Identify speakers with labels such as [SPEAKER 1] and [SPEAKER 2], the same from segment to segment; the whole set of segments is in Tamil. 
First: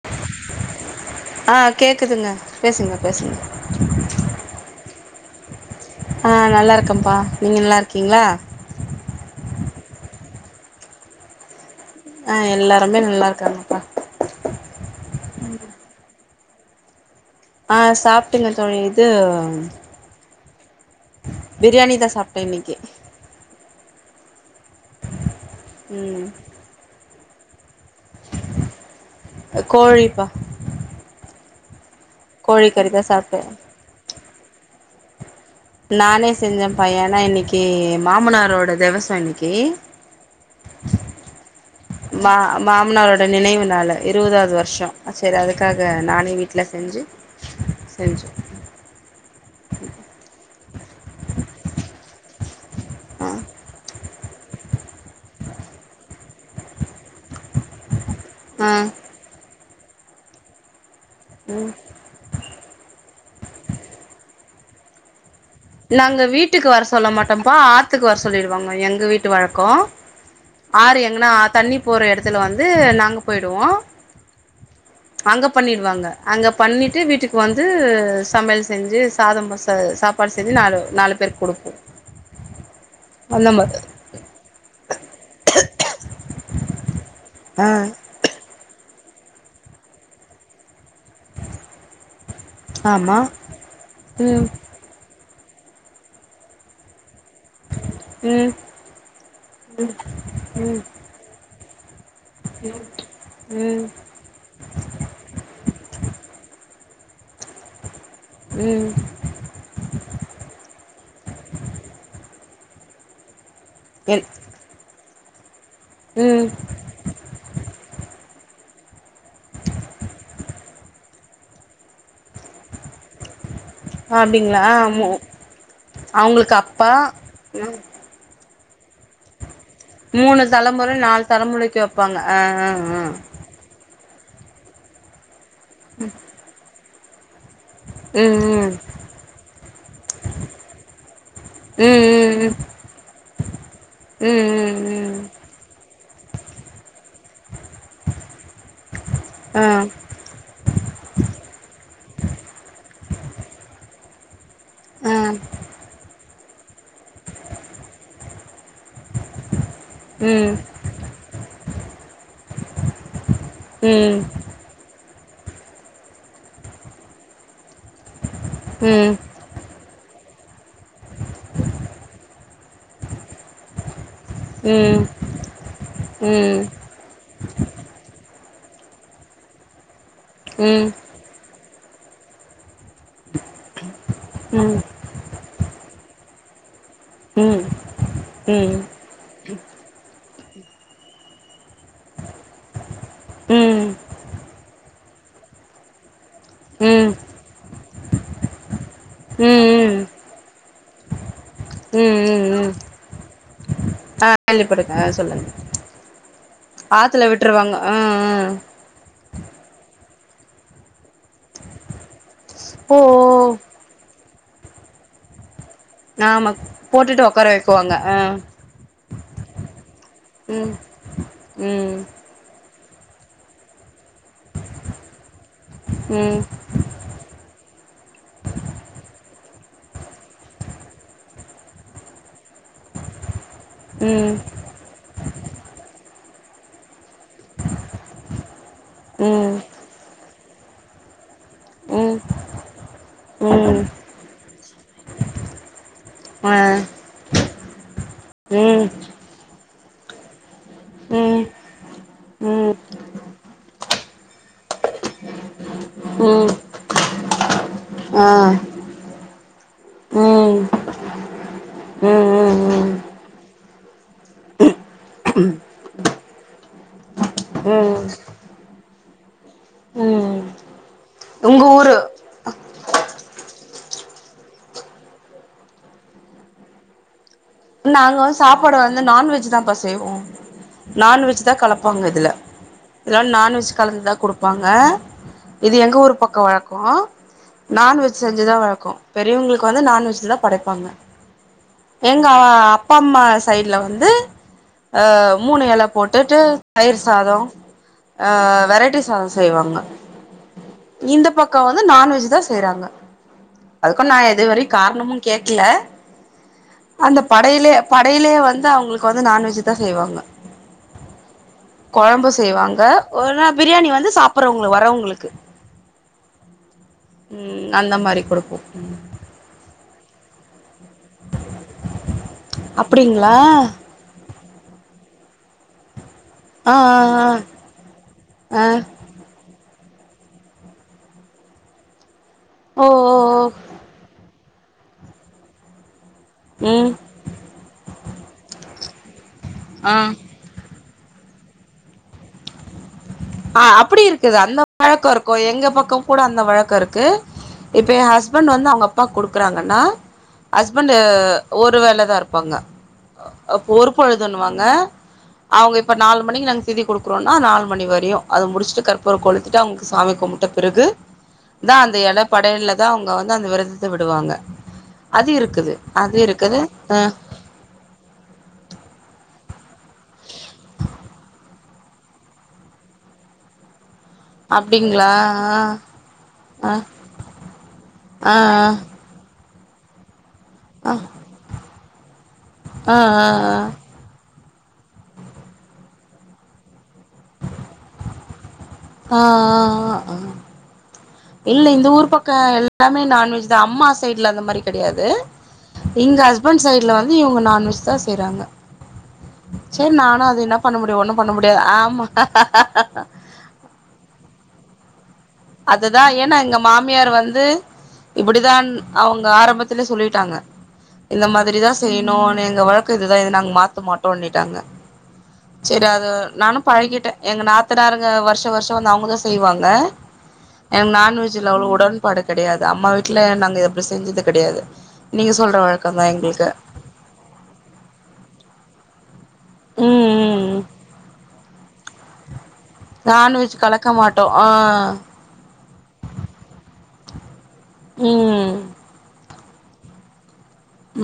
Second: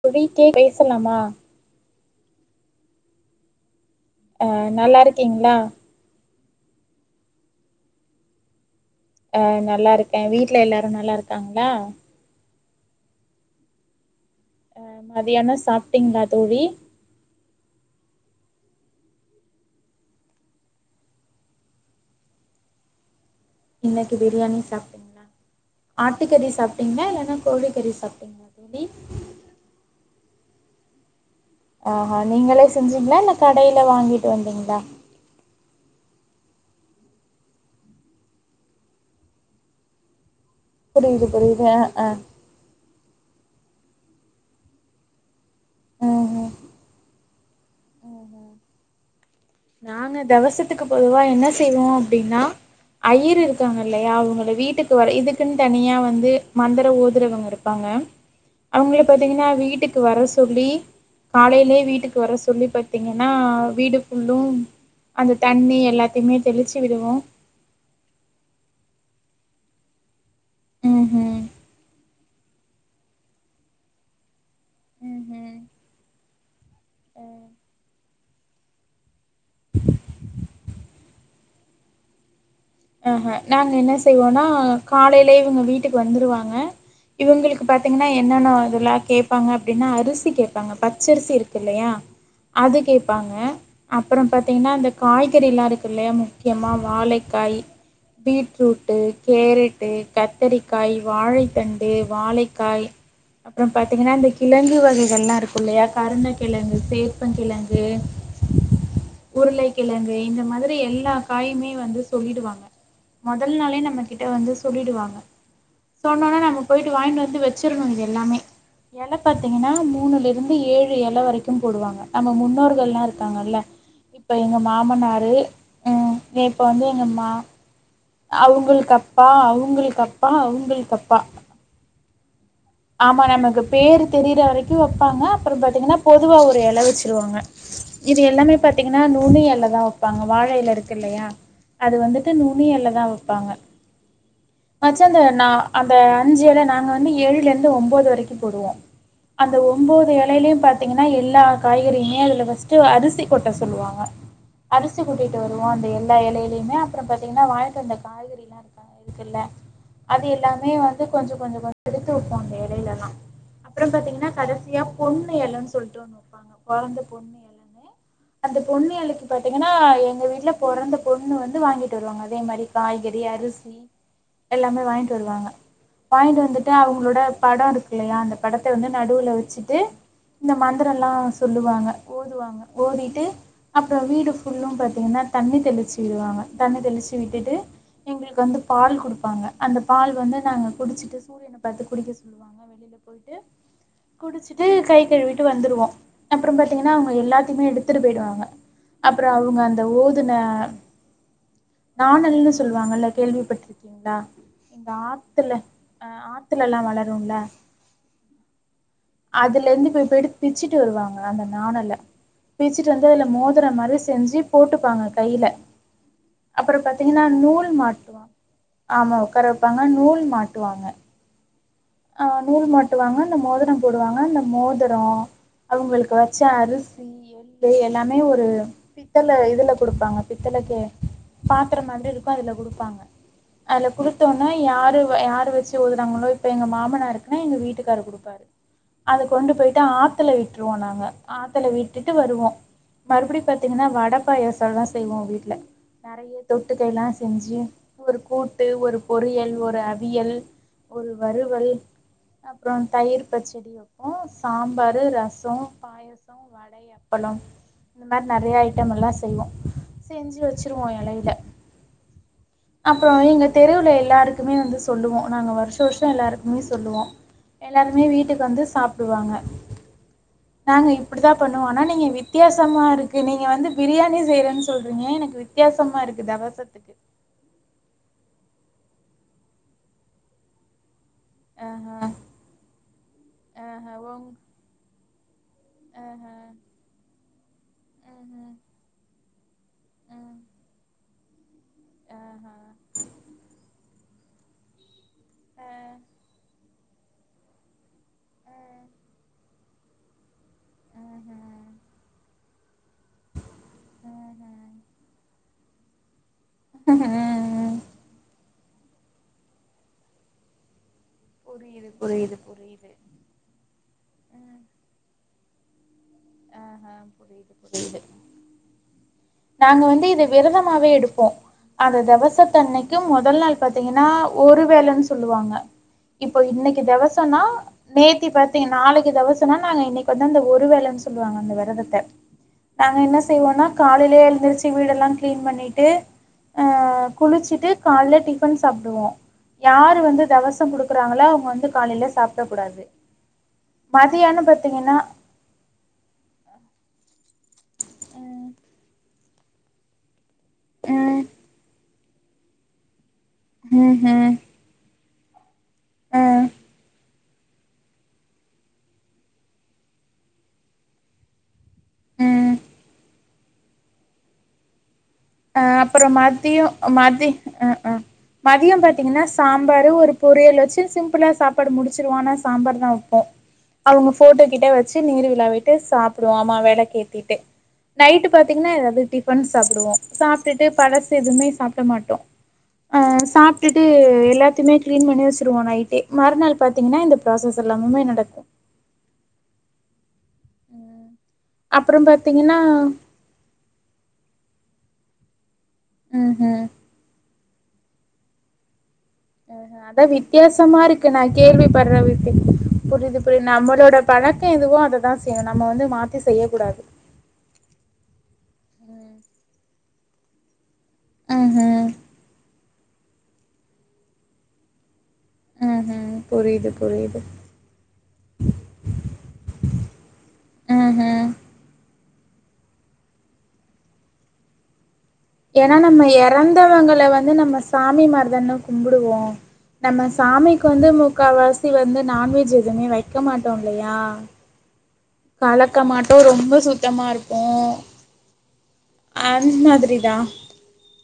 [SPEAKER 1] குரிக்கே பேசலாமா
[SPEAKER 2] க்குதுங்க பேசுங்க பேசுங்க
[SPEAKER 1] அ நல்லா இருக்கீங்களா
[SPEAKER 2] ஆ நல்லா இருக்கன்ப்பா நீங்க நல்லா இருக்கீங்களா
[SPEAKER 1] அ நல்லா இருக்கேன் வீட்ல எல்லாரும் நல்லா இருக்காங்களா
[SPEAKER 2] ஆ எல்லாருமே நல்லா இருக்காங்கப்பா
[SPEAKER 1] அ மதியானம் சாப்ட்டீங்களாத் தோழி
[SPEAKER 2] ஆ சாப்ட்டுங்க தோழி இதும் பிரியாணி தான் சாப்ட்டேன் இன்னிக்கி
[SPEAKER 1] இன்னைக்கி பிரியாணி சாப்ட்டீங்களா
[SPEAKER 2] ம்
[SPEAKER 1] ஆட்டுக்கறி சாப்ட்டீங்களா இல்லனா கோழிக்கறி சாப்டிங்களா தோழி
[SPEAKER 2] கோழிப்பா
[SPEAKER 1] ஆஹா நீங்களே
[SPEAKER 2] கோழி கறி தா
[SPEAKER 1] செஞ்சீங்களா இல்ல
[SPEAKER 2] சாப்ட்டே
[SPEAKER 1] கடையில வாங்கி [unintelligible]
[SPEAKER 2] நானே செஞ்சேன் பையன இன்னைக்கி மாமனாரோட தெவசம் இன்னிக்கி
[SPEAKER 1] புரியுது புரியுது ஆ ஆ
[SPEAKER 2] மாமனாரோட நினைவு நாள இருவதாவது வருஷம் அ சரி அதுக் க்காக
[SPEAKER 1] ம்
[SPEAKER 2] நானே
[SPEAKER 1] ம்
[SPEAKER 2] வீட்டுல செஞ்சு செஞ்சு ம்
[SPEAKER 1] நாங்க தெவசத் த்துக்கு பொதுவா என்ன செய்வோம் அப்டின்னா
[SPEAKER 2] ஆ
[SPEAKER 1] அய்யர் இருக்காங்கல்லையா அவங்க ங்கள் வீட்டுக்கு வர இதுக்குன் தனியா வந்து மந்திர ஊதுறவங்க இருப்பாங்க
[SPEAKER 2] ஆ
[SPEAKER 1] அவங்களையு பாத்தீங்கன்னா வீட்டுக் க்கு வர சொல்லி காலைலியே வீட்டுக்கு வர சொல்லி பாத்தீங்க னா வீடுப் புல்லூ அந்தத்
[SPEAKER 2] நாங்க வீட்டுக்கு வர சொல்ல மாட்டம்ப்பா ஆத்துக்கு வர சொல்லிருவாங்க எங்க வீட் ட்டு வழக்கோ ஆறு
[SPEAKER 1] ம்
[SPEAKER 2] எங்கனா
[SPEAKER 1] ம்
[SPEAKER 2] தண்ணி போற எடத்துல வந் து நாங்க போய்டுவோ
[SPEAKER 1] ம்
[SPEAKER 2] அங்க
[SPEAKER 1] ம்
[SPEAKER 2] பண்ணிடுவாங்க அங்கப் பண்ணிட்டு வீட்டுக்கு வந்து ஸ் சமையல் செஞ்சு சாதம் ப ச சாப் பாடு செஞ்சி நாலு நாலு பேருக் குடுப்போ
[SPEAKER 1] அ ஹ
[SPEAKER 2] அந்த மா
[SPEAKER 1] நாங்க என்ன செய்வோனா காலைலே இவுங்க வீட்டுக்கு வந்துருவாங்க இவுங்குளுக்கு
[SPEAKER 2] ஆ
[SPEAKER 1] பாத்தீங்கன்னா என்னென்னா இது லேக் கேப்பாங்க அப்டின்னா அரிசி கேப்பாங்க பச்சரிசி இருக்குல்லையா அது
[SPEAKER 2] ஆமா
[SPEAKER 1] கேப்பாங்க அப்பறம்
[SPEAKER 2] ம்
[SPEAKER 1] பாத்தீங்கன்னா அ காய் காய்கறி எல்லா இருக்குல்லையா முக்கியமா வாழைக்காய்
[SPEAKER 2] ம்
[SPEAKER 1] பீட்ரூட்டு் கேரட்டு் கத்தரிக்காய் வாழைத்தண் எ வாழைக்காய் அப்றம்
[SPEAKER 2] ம்
[SPEAKER 1] பாத்தீங்கன்னா இந்த கிழங்கு வகைகள்லா இருக்குல்லையா கருண கிழங்கு சே ப்பங் கிழங்கு
[SPEAKER 2] ம்
[SPEAKER 1] உருளை கிழங்கு இந்த மாதிரி எல்லா காயுமே வந்து சொல்லிடுவாங்க ம தல்நாளே நம்ம கிட்ட
[SPEAKER 2] என்
[SPEAKER 1] வந்து சொல்லிடுவாங்க சொன்னொனே
[SPEAKER 2] ம்
[SPEAKER 1] நம்ம போயிட்டு வாய்ங்ட்டு வந்து வெச்சிரணு இது எல்லாமே எழ பாத்தீங்கன்னா மூணுல இருந்து ஏழு எழ வரைக்கும் போடுவாங்க நம்ம முன்னோர்கள்லாருக் க்காங்கள்ல இப்ப எங்க
[SPEAKER 2] அப்டிங்களா மு
[SPEAKER 1] மாமனாரு உம்
[SPEAKER 2] அவங்களுக்கு
[SPEAKER 1] இப்ப வந்து
[SPEAKER 2] அப்பா
[SPEAKER 1] எங்க மா அவுங்குளுக் அப்பா அவு
[SPEAKER 2] மூணு தலமுற நாலு தலமுறைக்கி வெப்பாங்க
[SPEAKER 1] ஆமா நமக்கு பேரு தெரிற வரைக்கு வெப்பாங்க அப்பறம் பாத்தீங்கன்னா பொதுவா ஒரு எழவெச்சு த்ருவாங்க இது
[SPEAKER 2] ம்
[SPEAKER 1] எல்லாமே
[SPEAKER 2] ம்
[SPEAKER 1] பாத்தீங்கன்னா நுனி எழ்ல தா வெப்பாங்க வாழ எழ இருக்குல்லையா அது வந்துட்டு
[SPEAKER 2] ம்
[SPEAKER 1] நுனி எழ்ல தா வெப்பாங்க
[SPEAKER 2] ம் ம் ம் ம்
[SPEAKER 1] மச்ச
[SPEAKER 2] ம்
[SPEAKER 1] அந்த நா அ த அஞ்சு எழ நாங்க வந்து ஏழுலந் ஒம்போது வரைக்கு போடுவோ அந்த
[SPEAKER 2] ஆ
[SPEAKER 1] ஒம்போது எலையிலயு பாத்தீங்கன்னா எல்லா காய்கறியுமே அதுல பஸ்டு அரிசி கொட்ட சொல்லுவாங்க அரிசி
[SPEAKER 2] ஆ
[SPEAKER 1] கொட்டிட்டு வருவோம் அந்த எல்லா எலயிலே [unintelligible] அப்புறம் பாத்தீங்கன்னா வாங்கிட்டு வந்த காய்கறி எல்லாம் இருக்கா இல்ல அது
[SPEAKER 2] ம்
[SPEAKER 1] எல்லாமே வந்து கொஞ்ச கொஞ்ச கொஞ்ச எடுத்து வேலையில தான் அப்புறம்
[SPEAKER 2] ம்
[SPEAKER 1] பாத்தீங்கன்னா கடைசியா பொண்ணு எலன்னு சொல்ட்டு ஒன்னு வைப்பாங்க பொறந்த பொண்ணு இ அந்த பொண்ணு
[SPEAKER 2] ம்
[SPEAKER 1] எலைக்கு பாத்தீங்கன்னா எங்க வீட்டு பொறந்த பொண்ணு வந்து வாங்கிட்டு வருவாங்க அதே மாரி காய்கறி அரிசி எல்லாமே
[SPEAKER 2] ம்
[SPEAKER 1] வாங்கிட்டு வருவாங்க வாங்கிட்டு
[SPEAKER 2] ம்
[SPEAKER 1] வந்துட்டு அவுங்க உங்களோட படம் இருக்கு இல்லையா அந்த படத்த வந்து நடுவுல வச்சுட்டு இந்த
[SPEAKER 2] ம் ம்
[SPEAKER 1] மந்திரம் எல்லாம் சொல்லுவாங்க ஓதுவாங்க ஓதிட்டு அப்புறம் வீடு ஃபுல்லும்
[SPEAKER 2] ம்
[SPEAKER 1] பார்த்திங்கன்னா தண்ணி தெளிச்சி விடுவாங்க தண்ணி தெளிச் ச்சி
[SPEAKER 2] ம்
[SPEAKER 1] விட்டுட்டு
[SPEAKER 2] ம்
[SPEAKER 1] எங்களுக்கு
[SPEAKER 2] ம்
[SPEAKER 1] வந்து
[SPEAKER 2] ம்
[SPEAKER 1] பால் கொடுப்பாங்க அந்த பால் வந்து நாங்க குடிச்சிட்டு சூரியன பத்து குடிக்க சொல்லுவாங்க வெளில போயிட்டு குடிச்சுட்டு கை ழுவிட்டு வந்துருவோ அப்புறோ பாத்தீங்கன்னா
[SPEAKER 2] ம்
[SPEAKER 1] அவங்க எல்லாத்தையுமே எடுத்துட்டு போயிடுவாங்க அப்புறோ அவங்க அந்த
[SPEAKER 2] ம் ம்
[SPEAKER 1] ஓதுன நாணல்னு
[SPEAKER 2] ம்
[SPEAKER 1] சொல்லுவாங்கல்ல கேள்விப்பட்டருக்கீங்களா
[SPEAKER 2] ஆ
[SPEAKER 1] இங்கக்க
[SPEAKER 2] கேள்விப்பட்ருக்கே சொல்லுங்க
[SPEAKER 1] ஆத்துல அஹ் அத்
[SPEAKER 2] ஆத்துல விட்டுருவாங்க ஹம் ஹம்
[SPEAKER 1] அதுல இருந்து போய் போயிட்டு பிச்சுட்டு வருவாங்க அந்த நாணல பிச்சுட்டு
[SPEAKER 2] ஓ
[SPEAKER 1] வந்து அதுல
[SPEAKER 2] ஓ
[SPEAKER 1] மோதரம் மாரி செஞ்சு போட்டுப்பாங்க கையில
[SPEAKER 2] ஆமா
[SPEAKER 1] அப்புற பாத்தீங்கன்னா
[SPEAKER 2] போட்டுட்டு ஒக்கார
[SPEAKER 1] நூல்
[SPEAKER 2] வைக்குவாங்க ஆ
[SPEAKER 1] மாட்டுவா ஆமா உட்கார வைப்பாங்க நூல்
[SPEAKER 2] ம்
[SPEAKER 1] மாட்டுவாங்க
[SPEAKER 2] ம்
[SPEAKER 1] ஆஹ் நூரு ம வாங்க அந்த மோதரோ போட் வாங்க அந்த மோதிரோ அவங்களுக்கு வச்ச
[SPEAKER 2] ம்
[SPEAKER 1] அரிசி எல்லாமே ஒரு பித்தள இதுல கொடுப்பாங்க பித்தளைக்கு பாத்திர மாரி இருக் ப்ப அதுல குடுப்பாங்க அதுல குடுத்த
[SPEAKER 2] ம்
[SPEAKER 1] உடனே யாரு வ் யாரு வெச்சு ஓதுறாங்களோ இப் இப்ப எங்க மாமனாரு ன எங்க வீட்டுக்காரு குடுப்பாரு அதை கொண்டு
[SPEAKER 2] ம்
[SPEAKER 1] போயிட்டு ஆத்துல விட் விட்ருவோ நாங்க ஆத்துல
[SPEAKER 2] ம்
[SPEAKER 1] விட்டுட்டு
[SPEAKER 2] ம்
[SPEAKER 1] வருவோ மறுபடி பாத்தீங்கன்னா வட பாயசல்லா செய்வோ வீட்டுல நெறைய
[SPEAKER 2] ஆ
[SPEAKER 1] தொட்டுக்க எல்லா செஞ்சு ஒரு கூட்டு
[SPEAKER 2] ம்
[SPEAKER 1] ஒரு பொரியல் ஒரு அ வியல்
[SPEAKER 2] ம் ம்
[SPEAKER 1] வறுவல் அப்றோ
[SPEAKER 2] ம்
[SPEAKER 1] தயிர் பச்சடி ஓ சா சாம்பாரு ரசோ பாயசம் வடையப்பளம் இந்த மாரி
[SPEAKER 2] ஆ
[SPEAKER 1] நெறைய ஐட்டம் மல்லாம் செய்வோ
[SPEAKER 2] ம்
[SPEAKER 1] செஞ்சு
[SPEAKER 2] ம்
[SPEAKER 1] வச்சிருவோ எலையில
[SPEAKER 2] ம் ம் ம்
[SPEAKER 1] அப்பறோ இங்க தெருவுல்ல எல்லாருக்குமே வந்து சொல்லுவோ நாங்க வ [unintelligible] எல்லாருக்குமே சொல்லுவோ எல்லாருமே வீட்டுக்கு வந்து சாப்டுவாங்க
[SPEAKER 2] ம்
[SPEAKER 1] நாங்க அப்டிதா
[SPEAKER 2] உங்க
[SPEAKER 1] பண்ணுவோ ஆனா
[SPEAKER 2] ஊரு
[SPEAKER 1] நீங்க வித்தியாச வித்தியசமா இருக்கு நீங்க வந்து பிரியாணி செய்யறேன்னு சொல்றீங்க எனக்கு வித்தியாசமா இருக்கு தவசத்துக்கு
[SPEAKER 2] நாங்க வந்து சாப்பாடு வந்து நான்வெஜ் தாப்பா செய்வோம் நான்வெஜ் தா
[SPEAKER 1] ஆஹா
[SPEAKER 2] கலப்பாங்க இதுல இதல்லாம் நான்வெஜ்
[SPEAKER 1] ஆஹா
[SPEAKER 2] கலந்துதான்
[SPEAKER 1] உங்
[SPEAKER 2] கொடுப்பாங்க இது எங்க ஊர்
[SPEAKER 1] ஆஹா
[SPEAKER 2] பக்கம் வழக்கம் நான்வெஜ்
[SPEAKER 1] ம்ஹும்
[SPEAKER 2] செஞ்சுதான் வழக்கம் பெரியவங்களுக்கு வந்து நான்வெஜ் தா
[SPEAKER 1] ம்
[SPEAKER 2] படைப்பாங்க என்
[SPEAKER 1] ஆஹா
[SPEAKER 2] அ மூணு
[SPEAKER 1] ஆ
[SPEAKER 2] எல போட்டுட்டு தயிர் சாதம் அ வெரைட்டி சாத செய்வாங்க இந்த பக்கம் வந்து நான்வெஜ் தான் செய்றாங்க அதுக்கும் நான் எதுவரை காரணமும் கேக்ல
[SPEAKER 1] ம்ஹும்
[SPEAKER 2] அந்த
[SPEAKER 1] ம்
[SPEAKER 2] படையிலயே
[SPEAKER 1] ம்.
[SPEAKER 2] படையிலேயே வந்து சா அவுங்களுக்கு வந்து நான்வெஜ்தா செய்வாங்க கொழம்பு செய்வாங்க ஒரு நா பிரியாணி வந்து சாப்புறவங்களு வரவுங்களுக்கு
[SPEAKER 1] ஆ ஆ புரியுது
[SPEAKER 2] ம் அந்த
[SPEAKER 1] புரியுது
[SPEAKER 2] மாரி குடுப்போ
[SPEAKER 1] நாங்க வந்து தே விரதம் மாவே எடுப்போ அந்த தவச தன்னைக்கும்
[SPEAKER 2] அப்டிங்களா
[SPEAKER 1] முதல் நாள் பா்த்தீங்கன்னா ஒருவேலன்னு சொல்லுவாங்க இப்போ
[SPEAKER 2] ஆ
[SPEAKER 1] இன்னைக்கி
[SPEAKER 2] ஆ ஆ
[SPEAKER 1] தெவசொனா நேத்தி பாத்தீங்க நாளைக்கி தெவசொனா நாங்க இன்னைக்கி வந்து அந்த ஒரு வேல சொல்லுவாங்க அந்த வெரதத்த
[SPEAKER 2] ஓ
[SPEAKER 1] நாங்க
[SPEAKER 2] ஓ
[SPEAKER 1] என்ன
[SPEAKER 2] ஓ
[SPEAKER 1] செய்வோனா காலையிலயே எழுந்திருச்சு வீடெல்லாம் கிளீன் பண்ணிட்டு அ
[SPEAKER 2] ம்
[SPEAKER 1] குளிச்சுட்டு கால்ல டிஃபன் சாப்புடுவோ யாரு
[SPEAKER 2] ஆ
[SPEAKER 1] வந்து தெவசோ கொடுக் குடுக்குறாங்களா அவுங்க வந்து காலையில சாப்ட கூடாது
[SPEAKER 2] அ அப்புடி இருக்குது
[SPEAKER 1] மதியானோ
[SPEAKER 2] அந்த
[SPEAKER 1] பாத்தீங்கன்னா
[SPEAKER 2] பழக்கோ இருக்கு எங்க பக்கம் கூட அந்த வழக்கோ இருக்கு இப்ப ஏ ஹஸ்பண்ட் வந்து அவுங்க அப்பாக் குடுப் குடுக்குறாங்கண்ணா ஹஸ்பண்ட்
[SPEAKER 1] ம்
[SPEAKER 2] ஒரு வேலதா இரு பங்க. அ அப்ப ஒரு
[SPEAKER 1] ம் ம்
[SPEAKER 2] பொழுதுண்ணுவாங்க. அவுங்க இப்ப நாலு மணிக்கி
[SPEAKER 1] ம்
[SPEAKER 2] நாங்க திதி குடுக் குடுக்குறோன்னா நாலு மணி வரையு அத முடிச்சுட்டு கற்பூரம் கொழித்திட்டு அவுங்க சாமி கும்புட்ட பிறகு தா அந்த இல
[SPEAKER 1] ம்
[SPEAKER 2] படையலதா அவுங்க வந்து ந்தா வெரதத்த விடுவாங்க. அது
[SPEAKER 1] அ
[SPEAKER 2] இருக்குது
[SPEAKER 1] அப்பறோ
[SPEAKER 2] அது இருக்குது
[SPEAKER 1] மதியோ
[SPEAKER 2] ஆ
[SPEAKER 1] மதி அ ஆ மதியோ பாத்தீங்கன்னா சாம்பாரு ஒரு பொரியல் வச்சு சிம்புளா சாப்பாடு முடிச்சுருவோ ஆனா சாம்பார்தா வப்போ அவுங்க போட்டோ கிட்ட வச்சு
[SPEAKER 2] அப்படிங்களா
[SPEAKER 1] நீர் விலாவிட்டு சாப்புடுவோம் ஆமா
[SPEAKER 2] ஆ
[SPEAKER 1] வெளக்கு ஏத்திட்டு நைட்டு
[SPEAKER 2] ஆ
[SPEAKER 1] பாத்தீங்கன்னா எதாவது டிபன் சப் சாப்டுவோ சாப் டுட்டு
[SPEAKER 2] ஆ ஆ ஆ
[SPEAKER 1] பழசு எதுவுமே சாப் ப்ட மாட்டோ
[SPEAKER 2] ஆ
[SPEAKER 1] அ
[SPEAKER 2] ஆ ஆ
[SPEAKER 1] சாப்டுட்டு எல்லாத் த்துமே கிளீன் பண்ணி வெச்சுருவோ நைட்டே மறுநாள் பாத்தீங்ன்னா இந்த ப்ராசஸ் எல்லாமுமே நடக்கு
[SPEAKER 2] ஆஹ் ஆஹ் ஆஹ் ஆஹ் இல்ல இந்த
[SPEAKER 1] அப்புறோ
[SPEAKER 2] ஊர் பக்கோ
[SPEAKER 1] பாத்தீங்கன்னா
[SPEAKER 2] எல்லாமே நான்வெஜ் தா அம்மா சைட்ல அந்த மாரி கெடையாது இங்க
[SPEAKER 1] ம்
[SPEAKER 2] ஹஸ்பண்ட்
[SPEAKER 1] ம்
[SPEAKER 2] சைட்ல வந்து இவங்க நான் [unintelligible] தா செய்றாங்க
[SPEAKER 1] ஹேஹ
[SPEAKER 2] சேரி
[SPEAKER 1] அதா
[SPEAKER 2] நானு அது என்ன பண்ண
[SPEAKER 1] வித்தியாசமா
[SPEAKER 2] முடியு
[SPEAKER 1] இருக்கு
[SPEAKER 2] ஒண்ணு
[SPEAKER 1] நா
[SPEAKER 2] பண்ண முடியாது
[SPEAKER 1] கேள்விப்பட்ற [inaudible]
[SPEAKER 2] ஆமா
[SPEAKER 1] புரியிது புரியிது நம்மளோட பழக்கோ எதுவோ அத தா செ
[SPEAKER 2] அது தா ஏன்னா எங்க மாமியார் வந்து இப்படிதான் அவங்க ஆரம்ப த்லே சொல்லிட்டாங்க இந்த மாதிரி தா
[SPEAKER 1] ம்ஹும்
[SPEAKER 2] செய்யணுனு எங்க வழ க்கோ இது தா இத நாங்க மாத்த மாட்டோல்லிட்டாங்க. சேரி அது
[SPEAKER 1] ம்ஹும்
[SPEAKER 2] நானு
[SPEAKER 1] புரியுது
[SPEAKER 2] பழகிட்டே
[SPEAKER 1] புரியுது
[SPEAKER 2] எங்க நாத்தனாருங்க வர்ஷ வர்ஷோ வந்து அவங்க தா செய்வாங்க எனக் நான்
[SPEAKER 1] ம்ஹும்
[SPEAKER 2] வெஜ்ல அவ்ளோ உட டன்பாடு கெடையாது அம்மா வீட்ல நாங்க அப்டி செஞ்சது கெடையாது நீங்க சொல்ற
[SPEAKER 1] ஏனா
[SPEAKER 2] வழக்கந்தா
[SPEAKER 1] நம்ம
[SPEAKER 2] எங்களுக்கு
[SPEAKER 1] எறந்தவங்கள வந்து நம்ம சாமி மார் தான கும்பு டுவோ
[SPEAKER 2] ம்
[SPEAKER 1] நம்ம
[SPEAKER 2] ம்
[SPEAKER 1] சாமிக் வந்து முக்காவாசி வந்து நான்வெஜ்ஜு
[SPEAKER 2] நான்வெஜ் கலக்க மாட்டோ ஆஹ்
[SPEAKER 1] கலக்க மாட்டோ ரொம்ப சுத்தமா இருப்
[SPEAKER 2] உம்
[SPEAKER 1] அந் மாதிரி தா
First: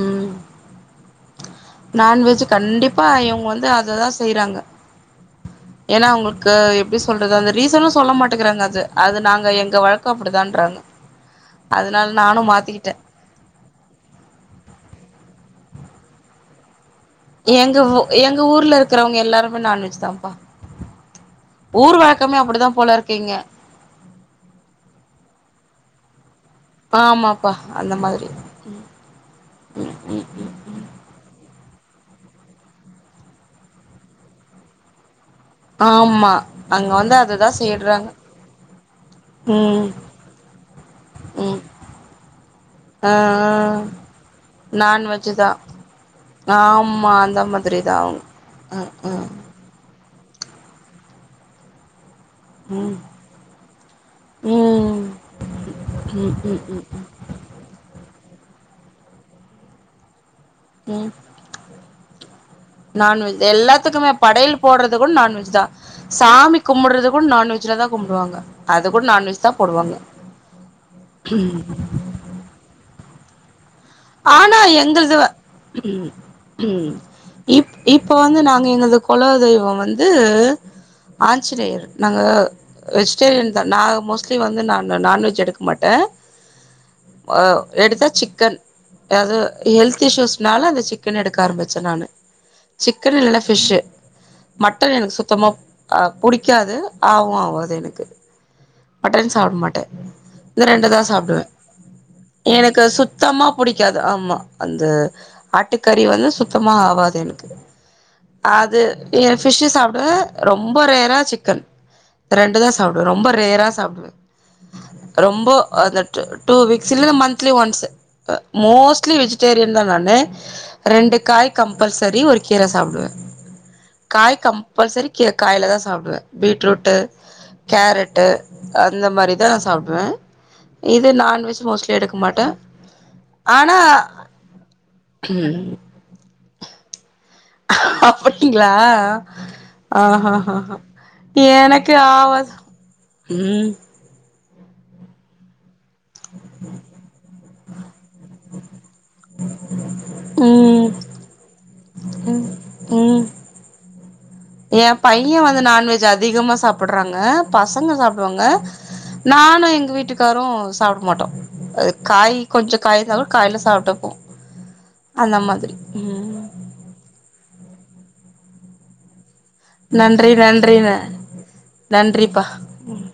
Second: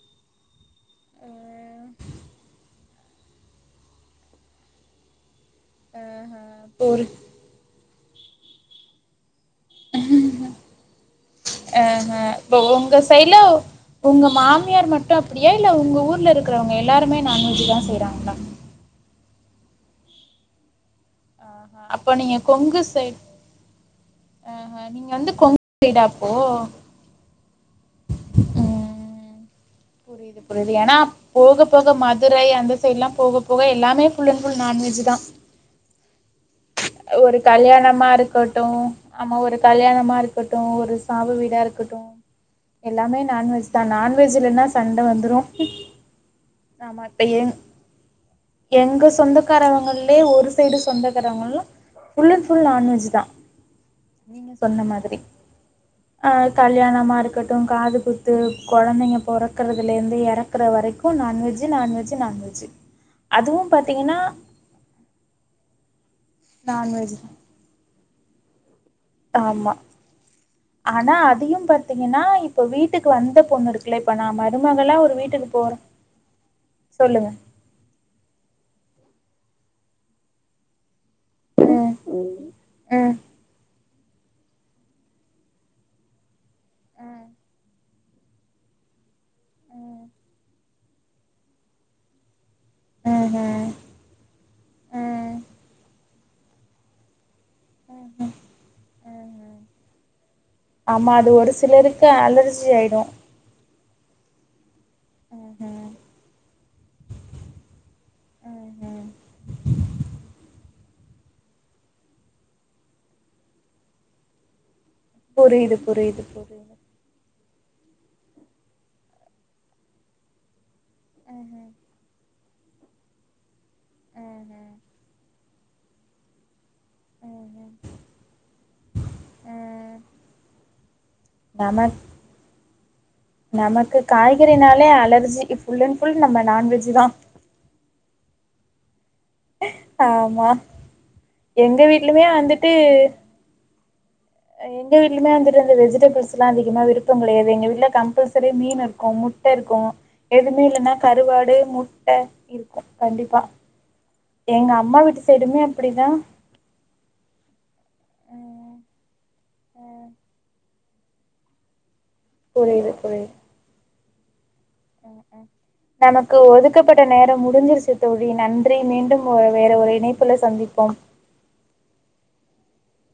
[SPEAKER 2] உம்
[SPEAKER 1] ஆ
[SPEAKER 2] நான்வெஜ்ஜு கண்டிப்பா இவ்ங்க வந்து அத தா செய்றாங்க ஏனா அவங்களுக்கு எப்டி
[SPEAKER 1] போரு
[SPEAKER 2] சொல்றது அந்த ரீசனு சொல்ல மாட்டுக்கிறாங்க அது அது நாங் எங்க வழக்கோ அப்டிதான்றாங்க அதுனால
[SPEAKER 1] ஆஹ
[SPEAKER 2] நானு
[SPEAKER 1] இப்போ
[SPEAKER 2] மாத்திக்கிட்டே
[SPEAKER 1] உங்க சைட்ல உங்க மாமியார் மட்டு அப்டியா இல்ல உங்க ஊர்ல இருக்கறவங்க
[SPEAKER 2] எங்க உ எங்க ஊர்லருக்கறவங்க எல்லாரு நான்வெஜ் தாம்ப்பா
[SPEAKER 1] ஆ ஆ அப்ப நீங்க கொங்கு சைட்
[SPEAKER 2] இங்க
[SPEAKER 1] ஆ ஆ நீங்க வந்து கொங் சைடா அப்போ
[SPEAKER 2] ஆமாப்பா அந்த மாதிரி ம் ம்
[SPEAKER 1] புரிது புரிது எனா போக போக மதுரை அந்த சைட்லா போக போக எல்லாமே ஃபுல் அண்ட் ஃபுல் நான்வெஜ்ஜு தா
[SPEAKER 2] ஆமா அங்க வந்து
[SPEAKER 1] ஒரு
[SPEAKER 2] அததா
[SPEAKER 1] கல்யாணமா
[SPEAKER 2] செய்றாங்க
[SPEAKER 1] இருக்கட்டு ஆமா ஒரு
[SPEAKER 2] ம்
[SPEAKER 1] கல்யாணமா இருக்கட்டு ஒரு சாவு வீடா
[SPEAKER 2] ம்
[SPEAKER 1] இருக்கட்டு எல்லாமே நான்வெஜ் தா நான்வெஜ் இல்லனா
[SPEAKER 2] நான்வெஜ்ஜு தா ஆமா
[SPEAKER 1] இப்ப
[SPEAKER 2] அந்த
[SPEAKER 1] எங்
[SPEAKER 2] மாதிரி தா அவுங்க ஹூ ஹூ
[SPEAKER 1] லே ஒரு சைடு சொந்தக்காரங்களா ஃபுல் அண்ட் ஃபுல்
[SPEAKER 2] ம் ம்
[SPEAKER 1] நான்வெஜ்ஜு தா நீங்க
[SPEAKER 2] ம்
[SPEAKER 1] சொன்ன
[SPEAKER 2] ம்
[SPEAKER 1] மாதிரி ஆ
[SPEAKER 2] ம் ம் ம்
[SPEAKER 1] கல்யாணமா இருக்கட்டு காது கு து கொழந்தைங்க பொற க்கர்தலேந்து எற
[SPEAKER 2] உம் நான்வெஜ்
[SPEAKER 1] அதுவு
[SPEAKER 2] எல்லாத்துக்குமே
[SPEAKER 1] பாத்தீங்கன்னா
[SPEAKER 2] படயல் போட்றது கூட நான்வெஜ்ஜு தா சா சாமி கும்முடுற்து
[SPEAKER 1] நான்வெஜ்
[SPEAKER 2] கூட
[SPEAKER 1] தா
[SPEAKER 2] நான்வெஜ்ல தா கும்முடுவாங்க
[SPEAKER 1] ஆமா ஆனா அதையு பாத்தீங்கனா இப்ப வீட்டு கு வந்த பொண்ணு எடு
[SPEAKER 2] ஆனா எங்கள்துல
[SPEAKER 1] சொல்லுங்க
[SPEAKER 2] இப் இப்ப வந்து நாங்க எங்கள்த கொல தெய்வோ வந்து ஆஞ்சிநேயர்
[SPEAKER 1] ம்
[SPEAKER 2] நாங்க
[SPEAKER 1] ம்
[SPEAKER 2] வெஜிடேரியன் தா நா மோஸ் இட்லி வந்து ந நான்வெஜ் எடுக்க மாட்ட
[SPEAKER 1] ம்
[SPEAKER 2] [unintelligible] எடுத்த சிக்கன் ஏதோ ஹெல்த்
[SPEAKER 1] ம்
[SPEAKER 2] இஷூஸ்னால அந்த சிக் க்கன் எடுக்க ஆரம்பச்ச நானு சிக்கன்
[SPEAKER 1] ம்
[SPEAKER 2] இல்லனா ஃபிஷ் மட்டன்
[SPEAKER 1] ம்
[SPEAKER 2] எனக்கு சுத்தமா
[SPEAKER 1] ம்
[SPEAKER 2] அ புடிக்காது ஆவு அ போது எனக்கு
[SPEAKER 1] ம்
[SPEAKER 2] மட்டன்
[SPEAKER 1] ம்
[SPEAKER 2] சாப்ட மாட்ட இந்த ரெண்டு தா
[SPEAKER 1] ஆமா அது
[SPEAKER 2] சாப்டுவே
[SPEAKER 1] ஒரு சிலருக்கு அலர்ஜி
[SPEAKER 2] எனக்கு
[SPEAKER 1] ஆயிடு
[SPEAKER 2] சுத்தமா புடிக்காது ஆமா அந்த ஆட்டுக்கறி வந்து சு சுத்தமா ஆவாது எனக்கு அது என் பிஷ்சு சாப்டுவே ரொம் ரொம்போ ரேரா சிக்கன் ரெண்டு தா சாப்டுவே ரொம்ப ரேரா சாப்டுவே ரொம்போ
[SPEAKER 1] புரியுது
[SPEAKER 2] அத
[SPEAKER 1] புரியுது
[SPEAKER 2] டு டூ
[SPEAKER 1] புரியுது
[SPEAKER 2] வீக்ஸ் சில மந்த் மன்த்லி ஒன்ஸ்சு அ மோஸ்ட்லி வெஜிடேரியன் தா நானு ரெண்டு காய் கம்பல்சரி ஒரு கீர சாப்டுவே காய் கம்பல்சரி கீர காய்யில தா சாப்டுவே பீட்ரூட் டு கேரட்டு அந்த மாரி தா நா சாப்டுவே இது நான்வெஜ் மோஸ்ட்லி
[SPEAKER 1] நமக்
[SPEAKER 2] எடுக்க மாட்டே ஆனா
[SPEAKER 1] நமக்கு
[SPEAKER 2] ம்
[SPEAKER 1] நான்வெஜ்ஜு தா
[SPEAKER 2] அப்படிங்களா அ அ
[SPEAKER 1] ஆமா
[SPEAKER 2] அ அ
[SPEAKER 1] எங்க
[SPEAKER 2] எனக்கு
[SPEAKER 1] வீட்லயுமே
[SPEAKER 2] ஆவாது ம்
[SPEAKER 1] அ எங்க வீட்டுலுமே வந்துட் இந்த வெஜு டேபிள்ஸ்லா அதிகமா விருப்போ கெடையாது எங்க வீட் இல்ல கம் பசரி மீன் இருக்கோ முட்ட இருக்கோ எதுமே
[SPEAKER 2] ம்
[SPEAKER 1] இல்லனா கருவாடு முட்ட இருக்கோ கண்டிப்பா எங்க
[SPEAKER 2] ஏ
[SPEAKER 1] அம்மா வீட்டு
[SPEAKER 2] பைய வந்து
[SPEAKER 1] சைடுமே
[SPEAKER 2] நான்வெஜ்
[SPEAKER 1] அப்டிதா
[SPEAKER 2] அதிகமா சாப்பிட்றாங்க பசங்க சாப்டுவாங்க நானு எங்க வீட்டுக்கரோ சாப்டமாட்டோ காய் கொஞ்ச காய் இருந்தாலு காய்ல சாப்டுப்போ
[SPEAKER 1] அ அ நமக்கு
[SPEAKER 2] ம்
[SPEAKER 1] ஒதுக்கப்பட்ட நேரோ முடிஞ்சிருச் சு தோழி நன்றி மீண்டும் வேற ஒரு
[SPEAKER 2] நன்றி
[SPEAKER 1] இணைப்புல
[SPEAKER 2] நன்றி
[SPEAKER 1] சந்திப்போம்
[SPEAKER 2] நா நன்றிப்பா உம்